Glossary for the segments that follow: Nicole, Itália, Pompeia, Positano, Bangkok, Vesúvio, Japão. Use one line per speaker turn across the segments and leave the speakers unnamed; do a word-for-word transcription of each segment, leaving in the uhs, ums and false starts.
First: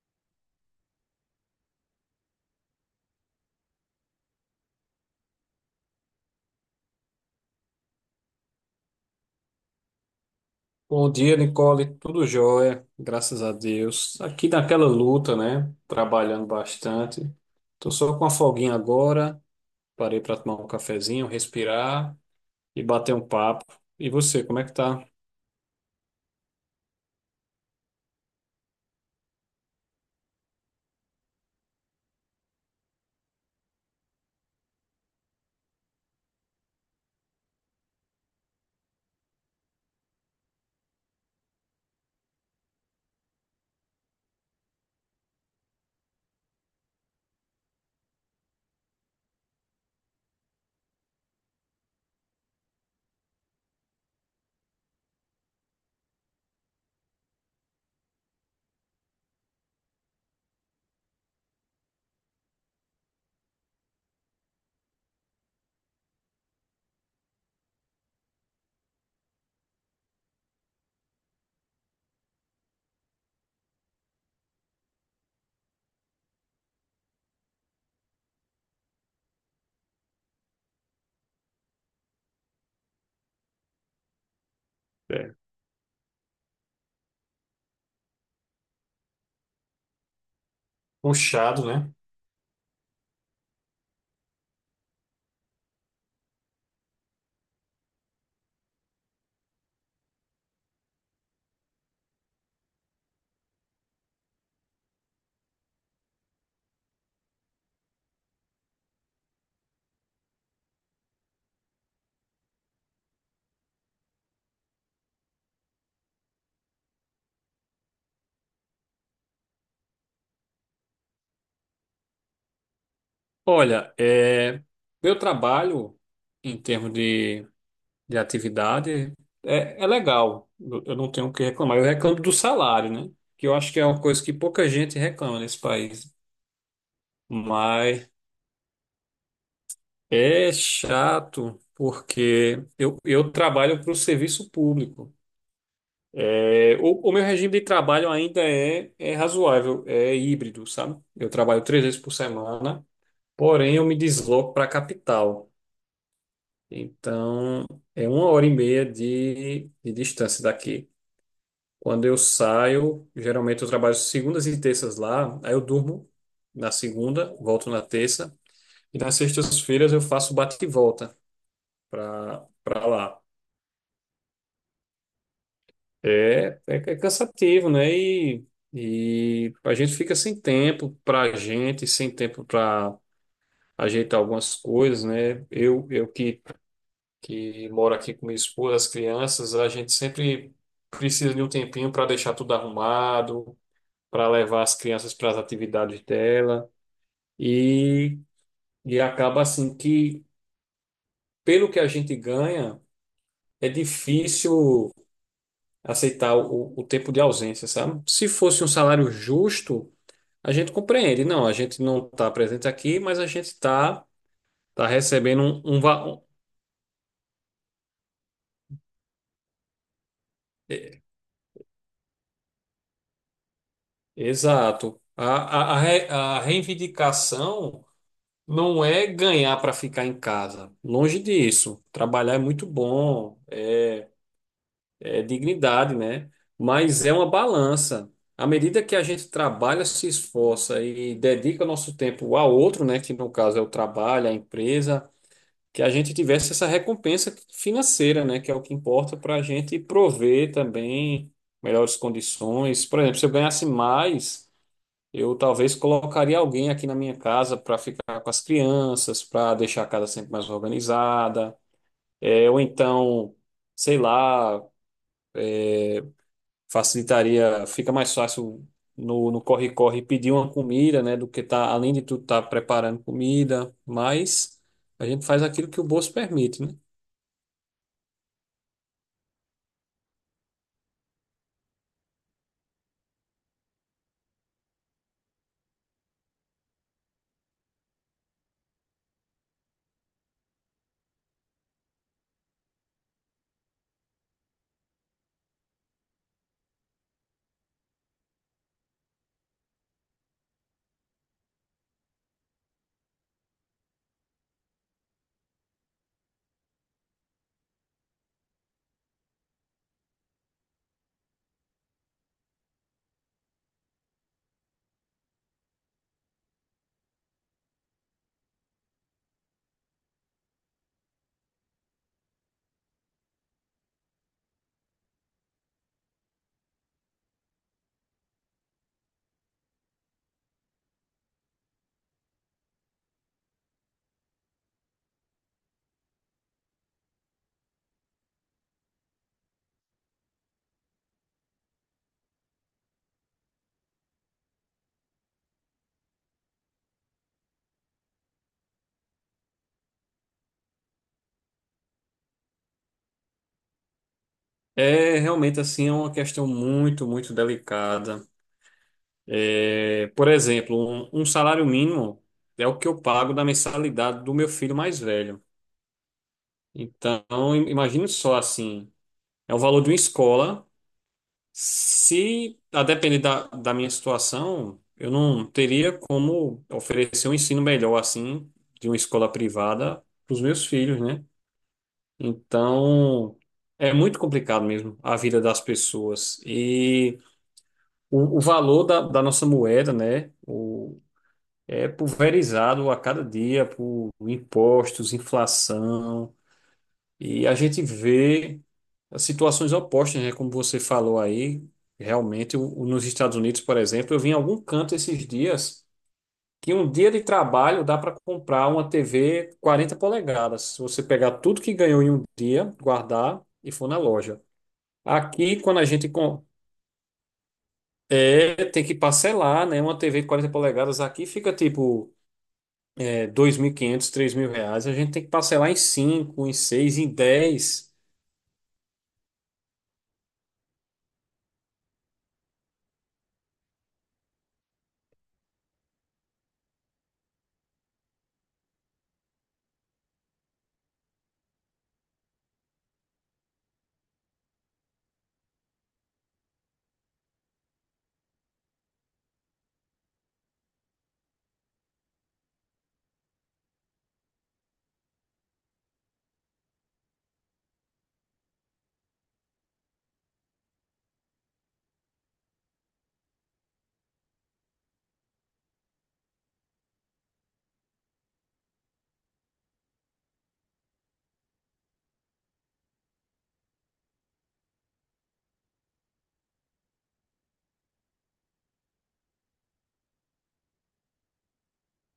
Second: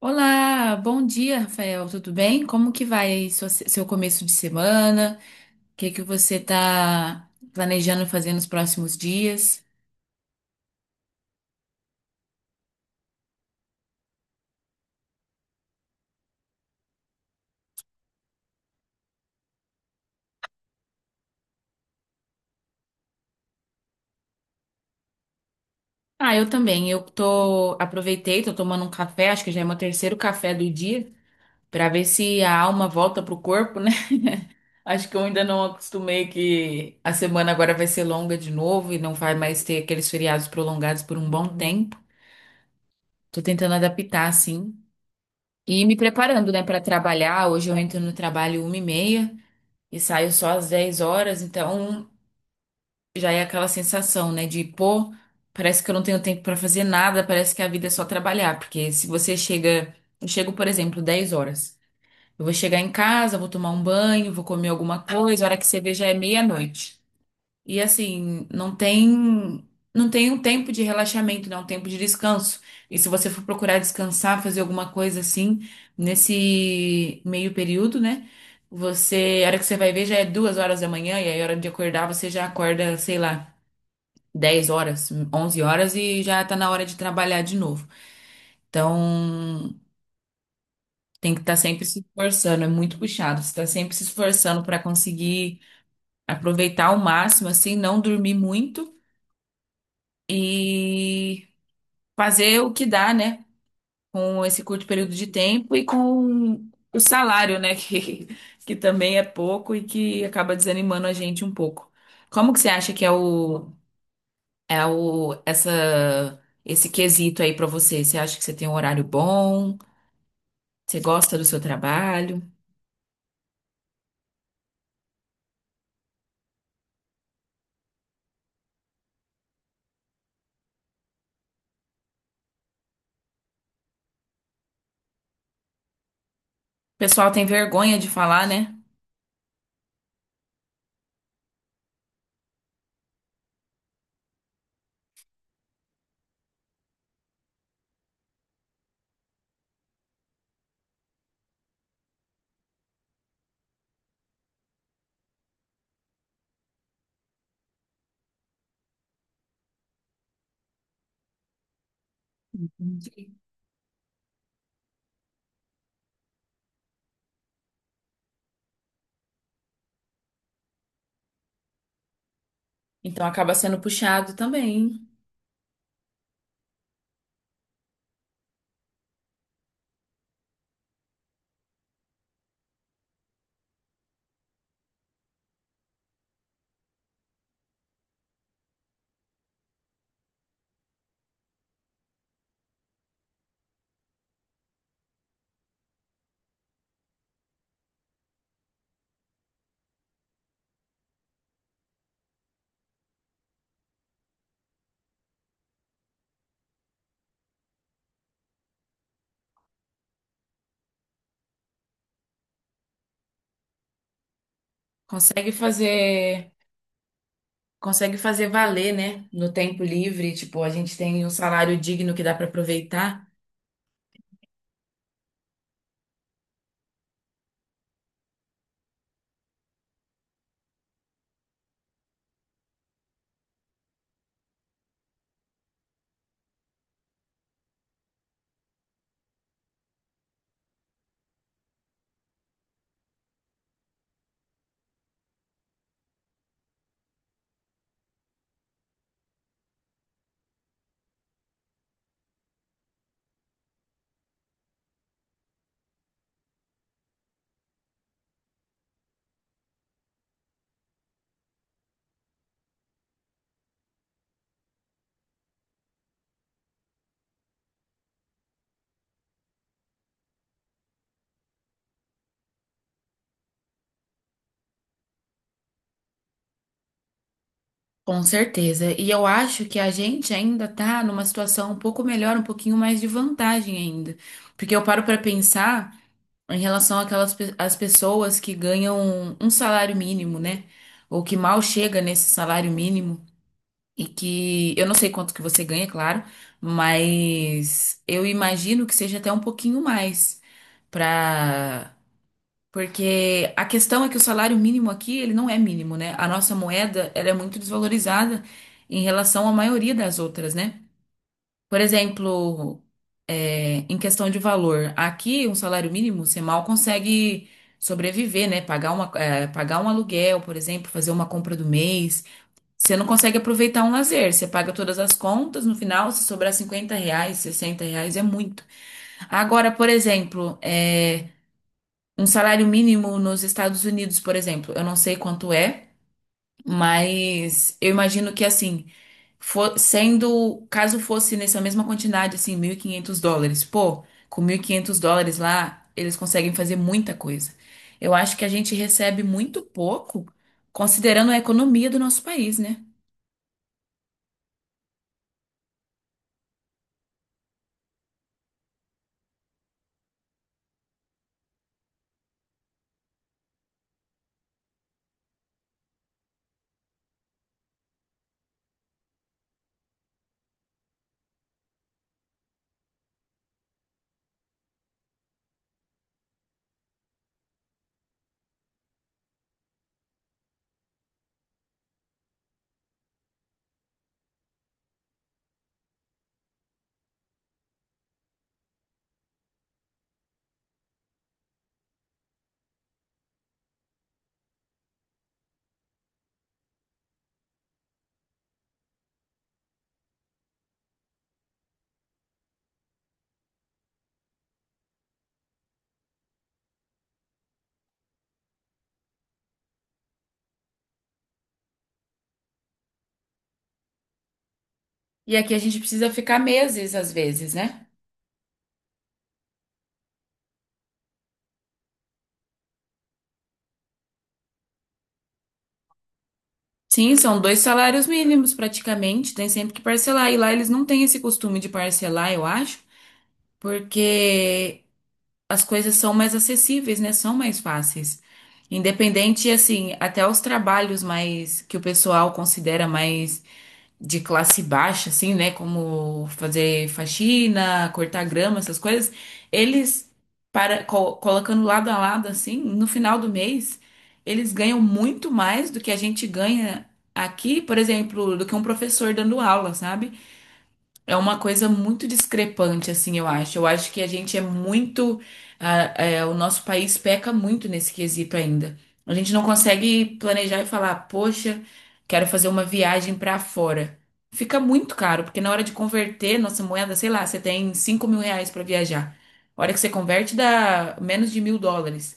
Olá, bom dia, Rafael. Tudo bem? Como que vai sua- seu começo de semana? O que que você está planejando fazer nos próximos dias?
Bom dia, Nicole. Tudo jóia, graças a Deus. Aqui naquela luta, né? Trabalhando bastante. Tô só com a folguinha agora. Parei para tomar um cafezinho, respirar e bater um papo. E você, como é que tá?
Ah, eu também. Eu tô aproveitei, tô tomando um café, acho que já é meu terceiro café do dia, para ver se a alma volta pro corpo, né? Acho que eu ainda não acostumei que a semana agora vai ser longa de novo e não vai mais ter aqueles feriados prolongados por um bom tempo. Tô tentando adaptar, assim. E me preparando, né, para trabalhar. Hoje eu entro no trabalho uma e meia e saio só às dez horas, então já é aquela sensação, né, de pô, parece que eu não tenho tempo para fazer nada, parece que a vida é só trabalhar, porque se você chega, eu chego, por exemplo, dez horas. Eu vou chegar em casa, vou tomar um banho, vou comer alguma coisa, a hora que você vê já é meia-noite. E assim, não tem não tem um tempo de relaxamento, não, um tempo de descanso. E se você for procurar descansar, fazer alguma coisa assim, nesse meio período, né? Você, a hora que você vai ver já é duas horas da manhã, e aí a hora de acordar você já acorda, sei lá, dez horas,
É.
onze horas e já tá na hora de trabalhar de novo. Então, tem que estar
Puxado,
sempre
né?
se esforçando, é muito puxado. Você está sempre se esforçando para conseguir aproveitar ao máximo, assim, não dormir muito. E fazer o que dá, né? Com esse curto período de tempo e com o salário, né? Que, que também é pouco e que acaba desanimando a gente um pouco. Como que você acha que é o, é o, essa, esse quesito aí pra você? Você acha que você tem um horário bom? Você gosta do seu trabalho? O
Olha, é, meu trabalho em termos de, de atividade é, é legal. Eu eu não tenho o que reclamar. Eu reclamo do salário, né? Que eu acho que é uma coisa que pouca gente reclama nesse país.
pessoal tem vergonha de
Mas
falar, né?
é chato porque eu, eu trabalho para o serviço público. É, o, o meu regime de trabalho ainda é, é razoável, é híbrido, sabe? Eu trabalho três vezes por semana, porém eu me desloco para a capital. Então é uma hora e meia de, de distância daqui. Quando eu saio, geralmente eu trabalho segundas e terças lá, aí eu durmo na segunda, volto na terça, e nas sextas-feiras eu faço bate e volta para para lá.
Então acaba sendo puxado também.
É, é, é cansativo, né? E, e a gente fica sem tempo pra gente, sem tempo pra ajeitar algumas coisas, né? Eu, eu que, que moro aqui com minha esposa, as crianças, a gente sempre precisa de um tempinho para deixar tudo arrumado, para levar as crianças para as atividades dela. E, e acaba assim que, pelo que a gente ganha, é difícil aceitar o, o tempo de ausência, sabe? Se fosse um salário justo. A gente compreende, não, a gente não está presente aqui, mas a gente está tá tá recebendo
Consegue
um, um va- um-
fazer. consegue fazer valer, né? No tempo livre, tipo, a gente tem um salário digno que dá para aproveitar.
Exato. A, a, a re- a reivindicação não é ganhar para ficar em casa. Longe disso. Trabalhar é muito bom, é, é dignidade, né? Mas é uma balança. À medida que a gente trabalha, se esforça e dedica o nosso tempo ao outro, né? Que no caso é o trabalho, a empresa. Que a gente tivesse essa recompensa financeira, né, que é o que importa para a gente prover também melhores condições. Por exemplo, se eu ganhasse mais, eu talvez colocaria alguém aqui na minha casa para ficar com as crianças, para deixar a casa sempre mais organizada, é, ou então, sei lá, facilitaria, fica mais fácil no, no corre-corre pedir uma comida, né, do que tá, além de tudo, estar preparando comida, mas a gente faz aquilo que o bolso permite, né?
Com certeza. E eu acho que a gente ainda tá numa situação um pouco melhor, um pouquinho mais de vantagem ainda. Porque eu paro para pensar em relação àquelas pe- às pessoas que ganham um salário mínimo, né? Ou que mal chega nesse salário mínimo. E que eu não sei quanto que você ganha, claro, mas eu imagino que seja até um pouquinho mais para Porque a questão é que o salário mínimo aqui, ele não é mínimo, né? A nossa moeda, ela é muito desvalorizada em relação à maioria das outras, né? Por exemplo, é, em questão de valor, aqui um salário mínimo você mal consegue sobreviver, né? Pagar uma, é, pagar um aluguel, por exemplo, fazer uma compra do mês. Você não consegue aproveitar um lazer, você paga todas as contas, no final, se sobrar cinquenta reais, sessenta reais, é muito. Agora, por exemplo, é. Um salário mínimo nos Estados Unidos, por exemplo, eu não sei quanto é, mas eu imagino que assim, fo- sendo, caso fosse nessa mesma quantidade, assim, mil e quinhentos dólares, pô, com mil e quinhentos dólares lá, eles conseguem fazer muita coisa. Eu acho que a gente recebe muito pouco, considerando a economia do nosso país, né?
É realmente assim, é uma questão muito, muito delicada. É, por exemplo, um, um salário mínimo é o que eu pago da mensalidade do meu filho mais velho. Então, im- imagine só assim, é o valor de uma escola. Se, a depender da, da minha situação, eu não teria como oferecer um ensino melhor assim de uma escola privada para os meus filhos, né? Então, é muito complicado mesmo a vida das pessoas. E O, o valor da, da nossa moeda, né, o, é pulverizado a cada dia por impostos, inflação, e a gente vê as situações opostas, né, como você falou aí. Realmente, o, o- nos Estados Unidos, por exemplo, eu vi em algum canto esses dias que um dia de trabalho dá para comprar uma T V quarenta polegadas. Se você pegar tudo que ganhou em um dia, guardar e for na loja.
E aqui a
Aqui,
gente
quando a gente
precisa ficar
com-
meses, às vezes, né?
É, tem que parcelar, né? Uma T V de quarenta polegadas aqui fica tipo é, dois mil e quinhentos, três mil reais. A gente tem que parcelar em cinco em seis em
Sim, são dois
dez.
salários mínimos praticamente, tem sempre que parcelar. E lá eles não têm esse costume de parcelar, eu acho. porque as coisas são mais acessíveis, né? São mais fáceis. Independente, assim, até os trabalhos mais que o pessoal considera mais de classe baixa, assim, né? Como fazer faxina, cortar grama, essas coisas, eles para co- colocando lado a lado, assim, no final do mês, eles ganham muito mais do que a gente ganha aqui, por exemplo, do que um professor dando aula, sabe? É uma coisa muito discrepante, assim, eu acho. Eu acho que a gente é muito. Ah, é, o nosso país peca muito nesse quesito ainda. A gente não consegue planejar e falar, poxa, quero fazer uma viagem pra fora. Fica muito caro, porque na hora de converter nossa moeda, sei lá, você tem cinco mil reais pra viajar. A hora que você converte, dá menos de mil dólares.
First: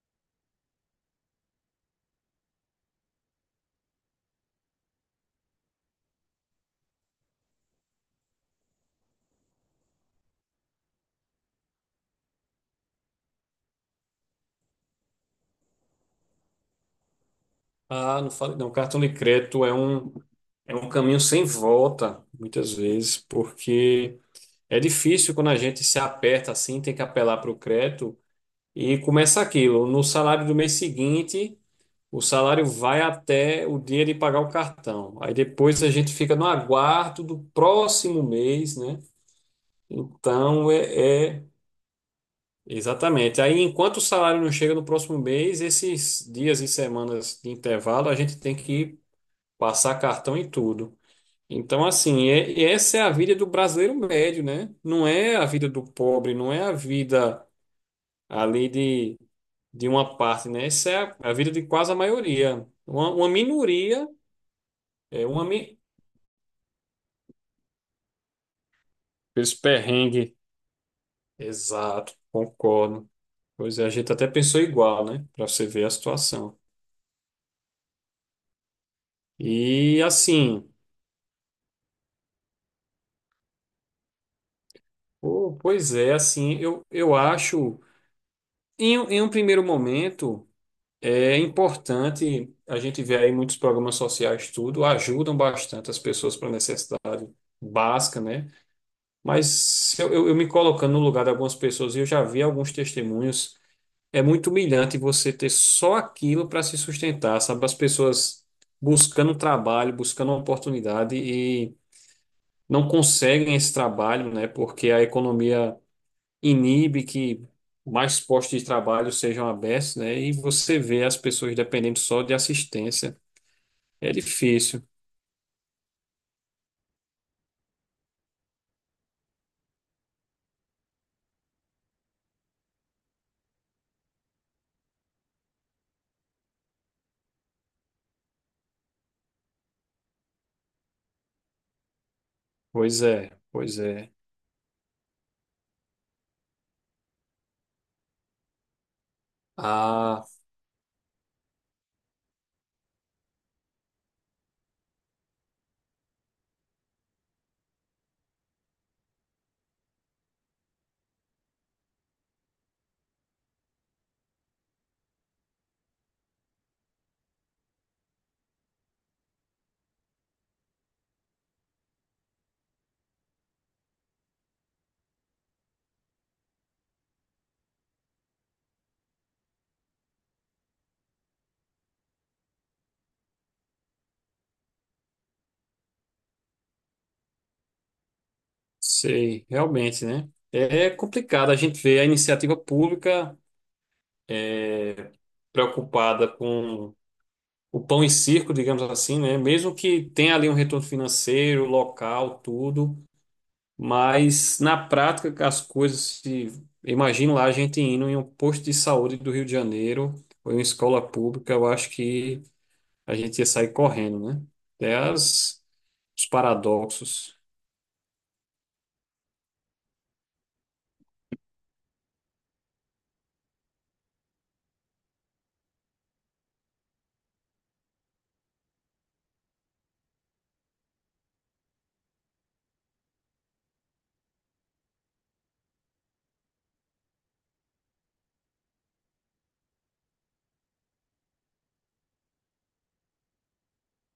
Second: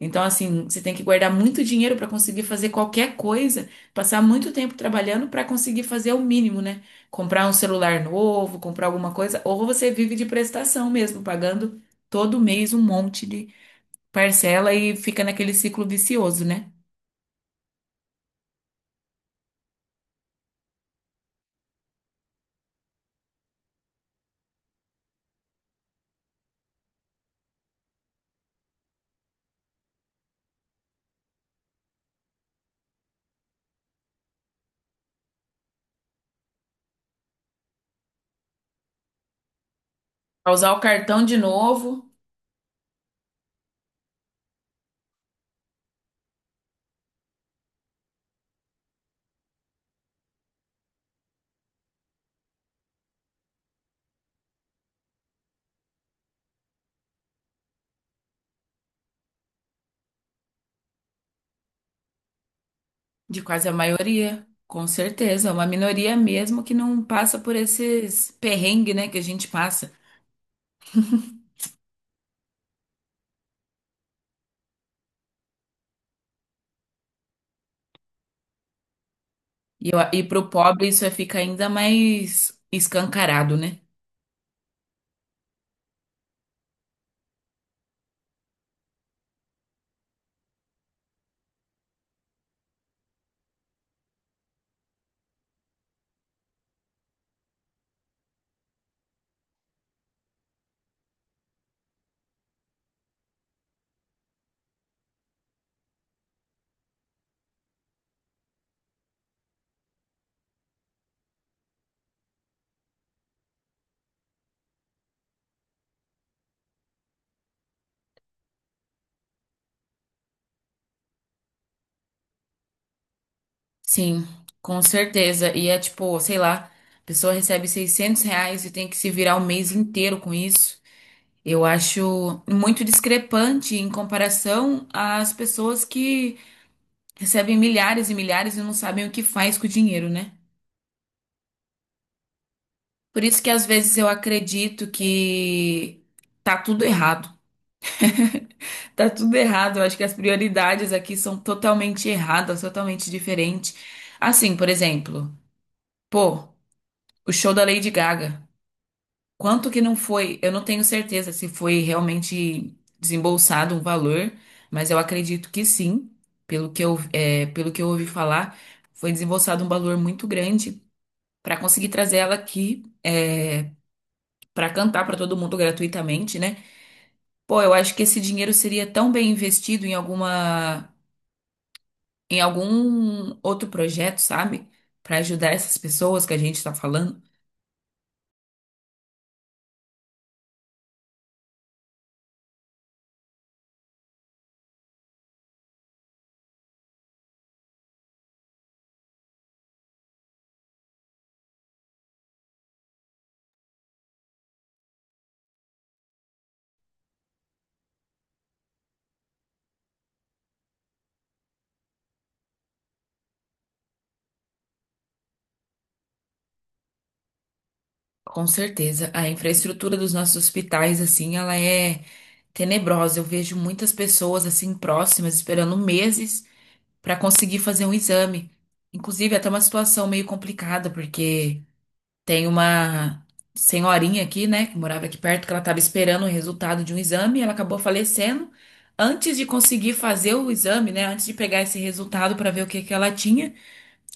Então, assim, você tem que guardar muito dinheiro para conseguir fazer qualquer coisa, passar muito tempo trabalhando para conseguir fazer o mínimo, né? Comprar um celular novo, comprar alguma coisa, ou você vive de prestação mesmo, pagando todo mês um monte de parcela e fica naquele ciclo vicioso, né?
Ah, não falei, não. Cartão de crédito é um, é um caminho sem volta, muitas vezes, porque é difícil quando a gente se aperta assim, tem que apelar para o crédito e começa aquilo. No salário do mês seguinte, o salário vai até o dia de pagar o cartão. Aí depois a gente fica no aguardo do próximo mês, né?
Pra usar
Então,
o
é,
cartão de
é-
novo,
Exatamente. Aí, enquanto o salário não chega no próximo mês, esses dias e semanas de intervalo, a gente tem que passar cartão em tudo. Então, assim, é- e essa é a vida do brasileiro médio, né? Não é a vida do pobre, não é a vida ali de, de uma parte, né? Essa é a, a vida de quase a maioria. Uma, uma
de quase a
minoria,
maioria, com
é uma
certeza, é uma
mi-.
minoria mesmo que não passa por esses perrengues, né, que a gente
Esse
passa.
perrengue. Exato, concordo. Pois é, a gente até pensou igual, né? Para você ver a situação.
E, eu-
E
e pro
assim,
pobre isso fica ainda mais escancarado, né?
pô, pois é, assim, eu, eu acho, em, um- em um primeiro momento, é importante, a gente vê aí muitos programas sociais, tudo, ajudam bastante as pessoas para necessidade básica, né? Mas se eu, eu, eu me colocando no lugar de algumas pessoas, e eu já vi alguns testemunhos, é muito humilhante você ter só aquilo para se sustentar, sabe? As pessoas buscando trabalho, buscando oportunidade e não conseguem esse trabalho, né? Porque a economia inibe que mais postos de trabalho sejam abertos, né? E você vê as pessoas dependendo só de assistência. É
Sim, com
difícil.
certeza. E é tipo, sei lá, a pessoa recebe seiscentos reais e tem que se virar o mês inteiro com isso. Eu acho muito discrepante em comparação às pessoas que recebem milhares e milhares e não sabem o que faz com o dinheiro, né?
Pois
Por
é,
isso que às
pois
vezes eu
é.
acredito que tá tudo errado. Tá tudo errado. Eu acho que as
Ah,
prioridades aqui são totalmente erradas, totalmente diferentes. Assim, por exemplo, pô, o show da Lady Gaga. Quanto que não foi? Eu não tenho certeza se foi realmente desembolsado um valor, mas eu acredito que sim, pelo que eu, é, pelo que eu ouvi falar, foi desembolsado um valor muito grande para conseguir trazer ela aqui, é, para cantar para todo mundo gratuitamente, né? Pô, eu acho que esse dinheiro seria tão bem investido em alguma, em algum outro projeto, sabe? Para ajudar essas pessoas que a gente está falando.
sei, realmente, né? É complicado a gente ver a iniciativa pública preocupada com o pão e circo, digamos assim, né? Mesmo que tenha ali um retorno financeiro, local, tudo, mas na prática, as coisas se. Imagina lá a gente indo em um posto de saúde do Rio de Janeiro ou em uma escola pública, eu acho que a gente ia sair correndo, né? Até as- os paradoxos.
Com certeza, a infraestrutura dos nossos hospitais, assim, ela é tenebrosa. Eu vejo muitas pessoas assim próximas esperando meses para conseguir fazer um exame. Inclusive, é até uma situação meio complicada, porque tem uma senhorinha aqui, né, que morava aqui perto, que ela estava esperando o resultado de um exame, e ela acabou falecendo antes de conseguir fazer o exame, né, antes de pegar esse resultado para ver o que que ela tinha.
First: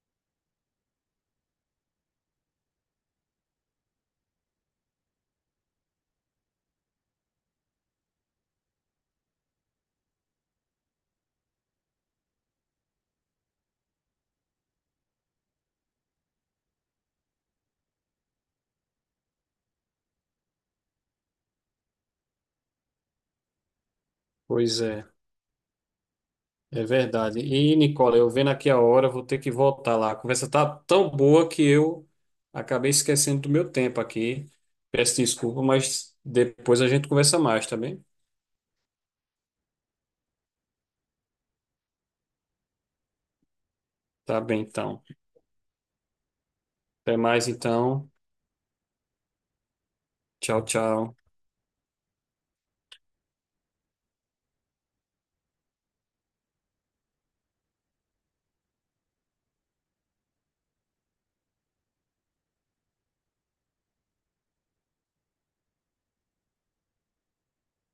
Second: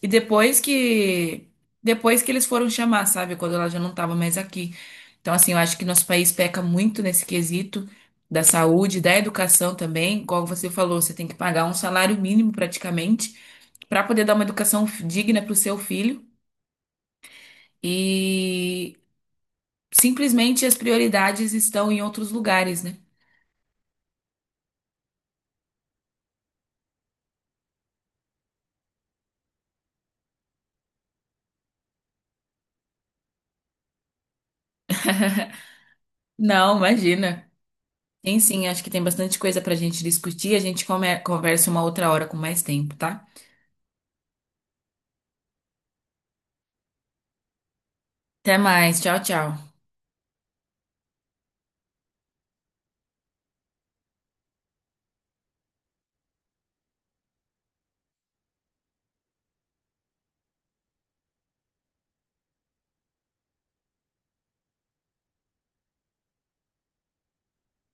E depois que depois que eles foram chamar, sabe, quando ela já não estava mais aqui. Então, assim, eu acho que nosso país peca muito nesse quesito da saúde, da educação também. Como você falou, você tem que pagar um salário mínimo praticamente para poder dar uma educação digna para o seu filho. E simplesmente as prioridades estão em outros lugares, né?
Pois é, é verdade. E, Nicola, eu vendo aqui a hora, vou ter que voltar lá. A conversa tá tão boa que eu acabei esquecendo do meu tempo aqui. Peço desculpa, mas
Não,
depois a gente conversa
imagina.
mais, tá bem?
Tem sim, acho que tem bastante coisa pra gente discutir. A gente come- conversa uma outra hora com mais tempo, tá?
Tá bem, então. Até mais, então.
Até mais. Tchau, tchau.
Tchau, tchau.